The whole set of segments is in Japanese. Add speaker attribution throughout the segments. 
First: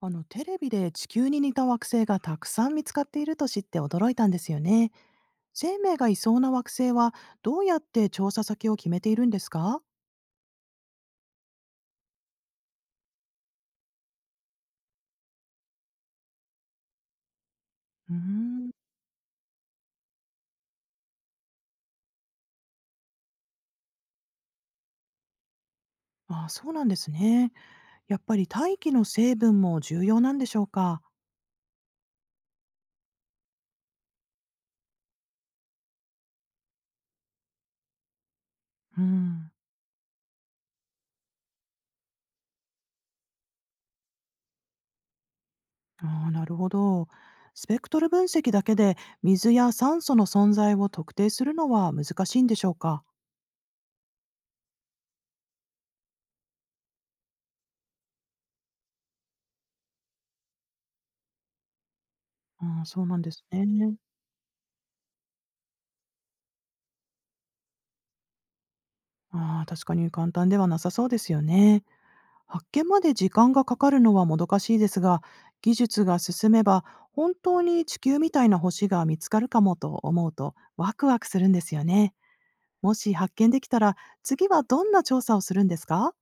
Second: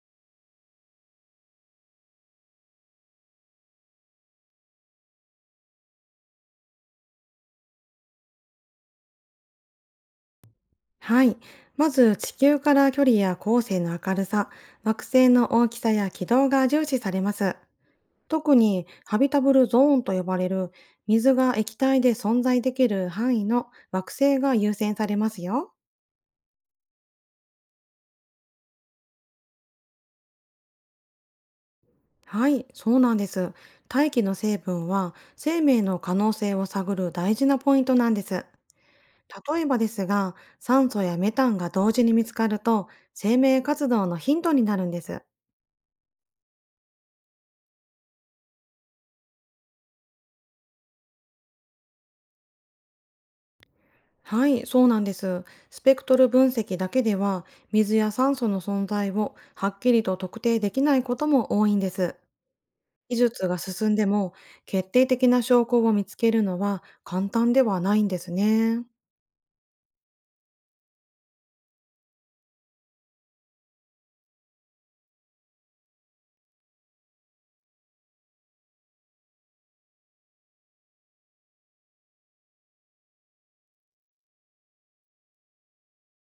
Speaker 1: テレビで地球に似た惑星がたくさん見つかっていると知って驚いたんですよね。生命がいそうな惑星はどうやって調査先を決めているんですか？
Speaker 2: はい。まず、地球から距離や恒星の明るさ、惑星の大きさや軌道が重視されます。
Speaker 1: うー
Speaker 2: 特
Speaker 1: ん。
Speaker 2: に、ハビタブルゾーンと呼ばれる、水が液体で存在できる範囲の惑星が優先されますよ。
Speaker 1: あ、そうなんですね。やっぱり大気の成分も重要なんでしょうか。
Speaker 2: はい、そうなんです。大気の成分は、生命の可能性を探る大事なポイントなんです。
Speaker 1: うん。
Speaker 2: 例えばですが、酸素やメタンが同時に見つかると、生命活動のヒントになるんです。
Speaker 1: あー、なるほど。スペクトル分析だけで水や酸素の存在を特定するのは難しいんでしょうか。
Speaker 2: はい、そうなんです。スペクトル分析だけでは、水や酸素の存在をはっきりと特定できないことも多いんです。
Speaker 1: うん、そう
Speaker 2: 技
Speaker 1: なんです
Speaker 2: 術が進ん
Speaker 1: ね。
Speaker 2: でも、決定的な証拠を見つけるのは簡単ではないんですね。
Speaker 1: ああ、確かに簡単ではなさそうですよね。発見まで時間がかかるのはもどかしいですが、技術が進めば本当に地球みたいな星が見つかるかもと思うとワクワクするんですよね。もし発見できたら次はどんな調査をするんですか？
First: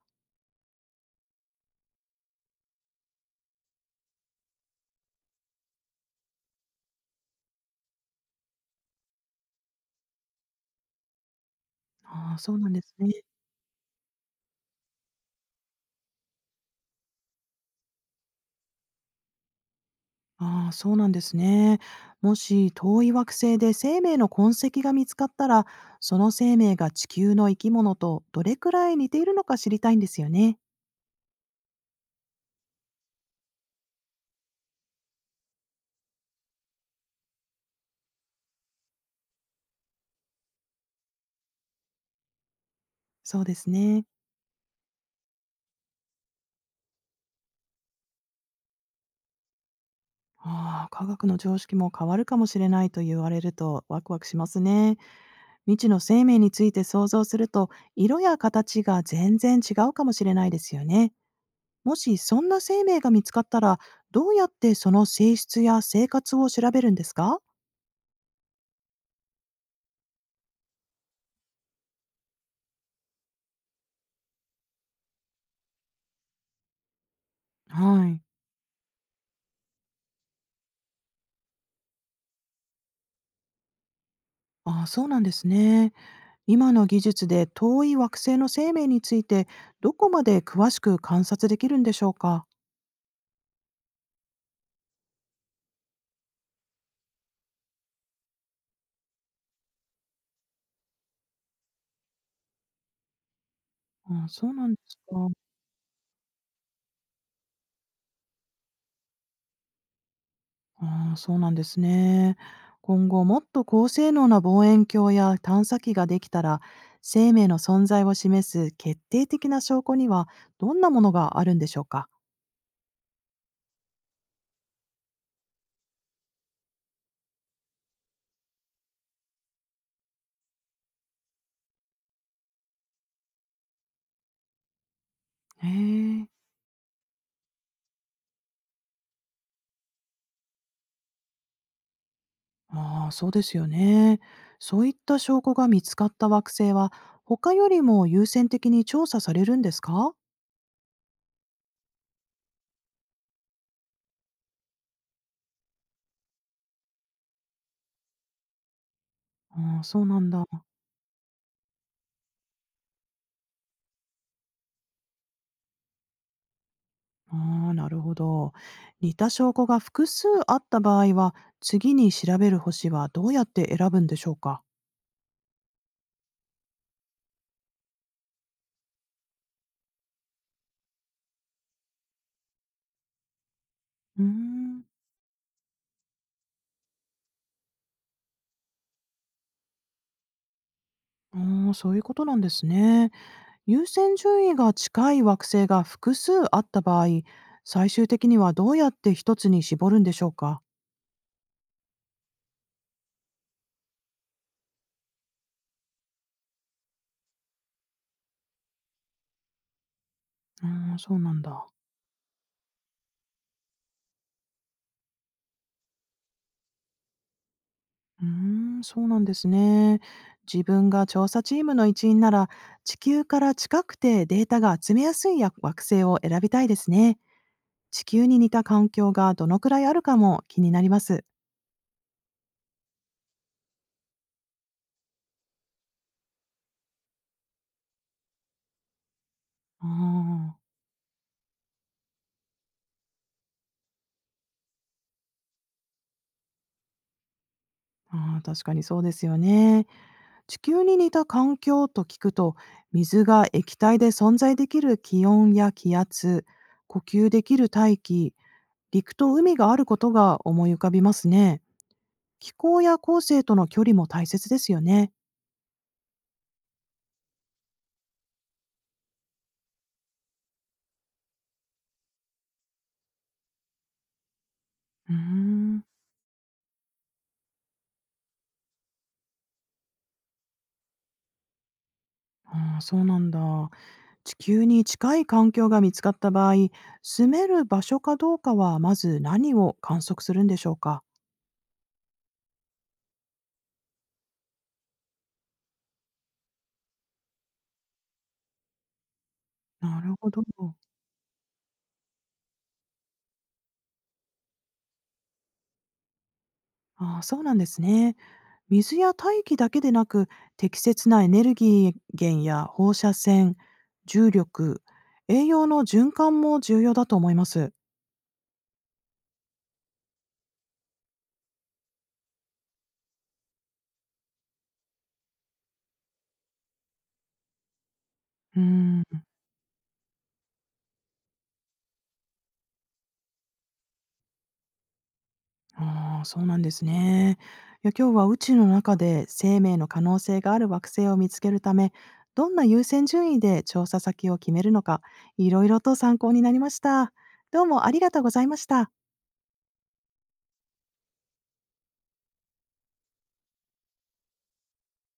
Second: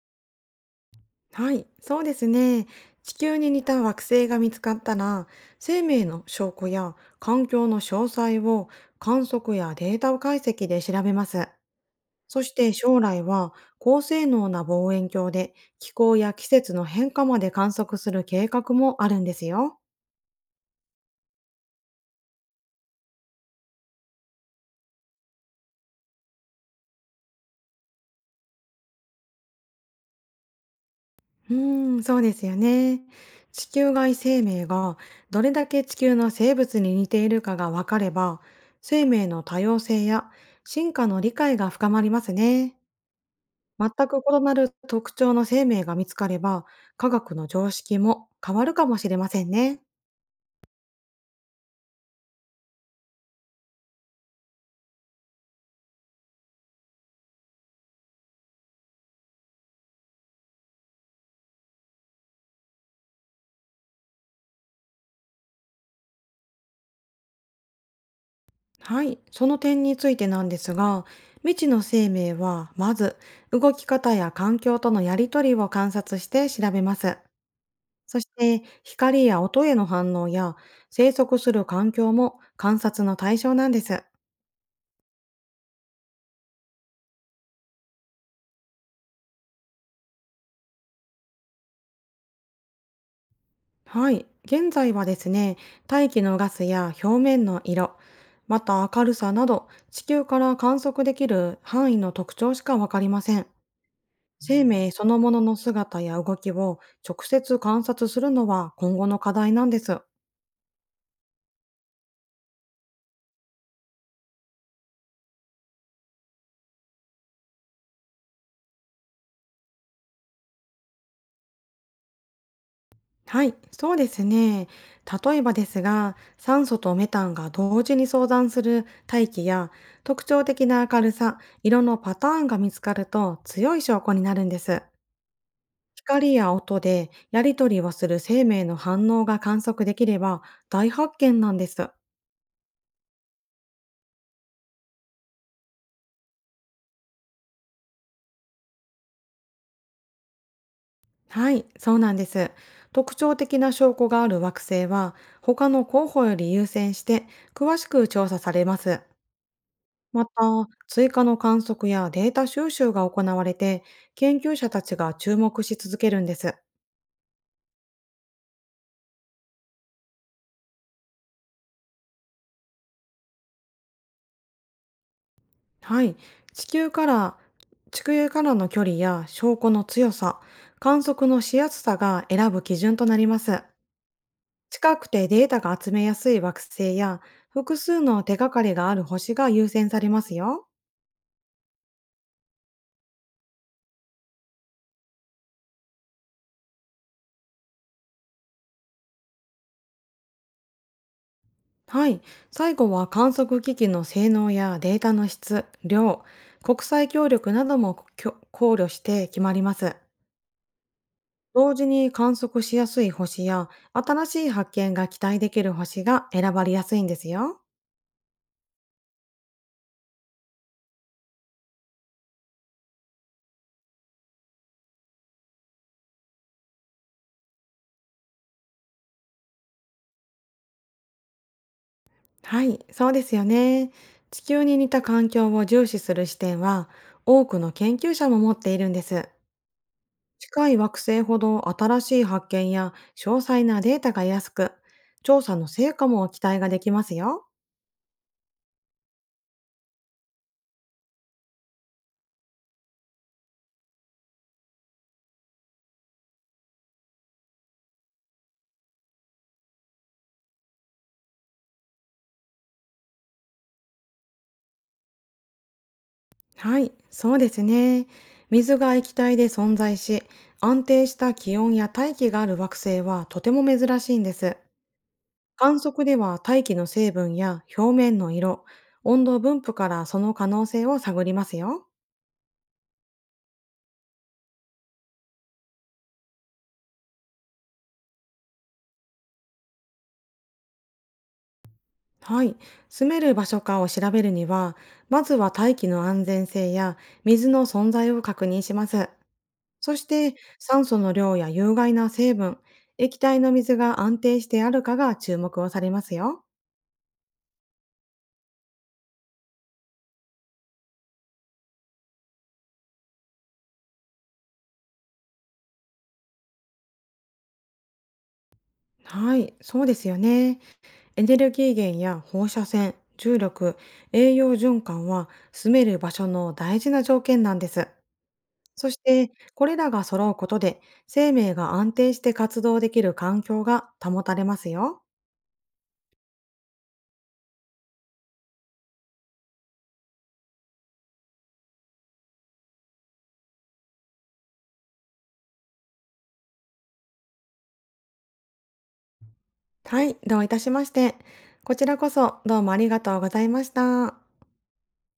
Speaker 2: はい、そうですね。地球に似た惑星が見つかったら、生命の証拠や環境の詳細を観測やデータ解析で調べます。
Speaker 1: ああ、
Speaker 2: そし
Speaker 1: そうな
Speaker 2: て
Speaker 1: んです
Speaker 2: 将来
Speaker 1: ね。
Speaker 2: は高性能な望遠鏡で気候や季節の変化まで観測する計画もあるんですよ。
Speaker 1: ああ、そうなんですね。もし遠い惑星で生命の痕跡が見つかったら、その生命が地球の生き物とどれくらい似ているのか知りたいんですよね。
Speaker 2: うーん、そうですよね。地球外生命がどれだけ地球の生物に似ているかが分かれば、生命の多様性や進化の理解が深まりますね。
Speaker 1: そうです
Speaker 2: 全
Speaker 1: ね。
Speaker 2: く異なる特徴の生命が見つかれば、科学の常識も変わるかもしれませんね。
Speaker 1: ああ、科学の常識も変わるかもしれないと言われるとワクワクしますね。未知の生命について想像すると、色や形が全然違うかもしれないですよね。もしそんな生命が見つかったら、どうやってその性質や生活を調べるんですか？
Speaker 2: はい、その点についてなんですが、未知の生命はまず動き方や環境とのやりとりを観察して調べます。
Speaker 1: は
Speaker 2: そ
Speaker 1: い。
Speaker 2: して光や音への反応や生息する環境も観察の対象なんです。
Speaker 1: ああ、そうなんですね。今の技術で遠い惑星の生命について、どこまで詳しく観察できるんでしょうか。
Speaker 2: はい、現在はですね、大気のガスや表面の色、また明るさなど地球から観測できる範囲の特徴しかわかりません。
Speaker 1: ああ、そう
Speaker 2: 生
Speaker 1: なんで
Speaker 2: 命
Speaker 1: す
Speaker 2: そ
Speaker 1: か。
Speaker 2: のものの姿や動きを直接観察するのは今後の課題なんです。
Speaker 1: ああ、そうなんですね。今後もっと高性能な望遠鏡や探査機ができたら、生命の存在を示す決定的な証拠にはどんなものがあるんでしょうか？
Speaker 2: はい、そうですね。例えばですが、酸素とメタンが同時に相談する大気や特徴的な明るさ、色のパターンが見つかると強い証拠になるんです。
Speaker 1: へえ。
Speaker 2: 光や音でやり取りをする生命の反応が観測できれば大発見なんです。
Speaker 1: ああ、そうですよね。そういった証拠が見つかった惑星は、他よりも優先的に調査されるんですか？
Speaker 2: はい、そうなんです。特徴的な証拠がある惑星は、他の候補より優先して詳しく調査されます。
Speaker 1: ああ、そうな
Speaker 2: また、
Speaker 1: んだ。
Speaker 2: 追加の観測やデータ収集が行われて、研究者たちが注目し続けるんです。
Speaker 1: ああ、なるほど。似た証拠が複数あった場合は、次に調べる星はどうやって選ぶんでしょうか？
Speaker 2: はい、地球から、地球からの距離や証拠の強さ、観測のしやすさが選ぶ基準となります。
Speaker 1: うーん。
Speaker 2: 近くてデータが集めやすい惑星や、複数の手がかりがある星が優先されますよ。
Speaker 1: ああ、そういうことなんですね。優先順位が近い惑星が複数あった場合、最終的にはどうやって一つに絞るんでしょうか？
Speaker 2: はい。最後は観測機器の性能やデータの質、量、国際協力なども考慮して決まります。
Speaker 1: うーん、そうなんだ。
Speaker 2: 同時に観測しやすい星や新しい発見が期待できる星が選ばれやすいんですよ。
Speaker 1: うーん、そうなんですね。自分が調査チームの一員なら、地球から近くてデータが集めやすいや惑星を選びたいですね。地球に似た環境がどのくらいあるかも気になります。
Speaker 2: はい、そうですよね。地球に似た環境を重視する視点は多くの研究者も持っているんです。
Speaker 1: あ
Speaker 2: 近い惑星ほど新しい発見や詳細なデータが得やすく、調査の成果も期待ができますよ。
Speaker 1: ーあー、確かにそうですよね。地球に似た環境と聞くと、水が液体で存在できる気温や気圧、呼吸できる大気、陸と海があることが思い浮かびますね。気候や後世との距離も大切ですよね。
Speaker 2: はい、そうですね。水が液体で存在し、安定した気温や大気がある惑星はとても珍しいんです。
Speaker 1: うー
Speaker 2: 観
Speaker 1: ん。
Speaker 2: 測では大気の成分や表面の色、温度分布からその可能性を探りますよ。
Speaker 1: ああ、そうなんだ。地球に近い環境が見つかった場合、住める場所かどうかはまず何を観測するんでしょうか。
Speaker 2: はい。住める場所かを調べるには、まずは大気の安全性や水の存在を確認します。そ
Speaker 1: な
Speaker 2: し
Speaker 1: るほ
Speaker 2: て
Speaker 1: ど。
Speaker 2: 酸素の量や有害な成分、液体の水が安定してあるかが注目をされますよ。
Speaker 1: ああ、そうなんですね。水や大気だけでなく、適切なエネルギー源や放射線、重力、栄養の循環も重要だと思います。
Speaker 2: はい、そうですよね。エネルギー源や放射線、重力、栄養循環は住める場所の大事な条件なんです。
Speaker 1: う
Speaker 2: そし
Speaker 1: ーん。
Speaker 2: て、これらが揃うことで、生命が安定して活動できる環境が保たれますよ。
Speaker 1: ああ、そうなんですね。いや、今日は宇宙の中で生命の可能性がある惑星を見つけるため、どんな優先順位で調査先を決めるのか、いろいろと参考になりました。どうもありがとうございました。
Speaker 2: はい、どういたしまして。こちらこそどうもありがとうございました。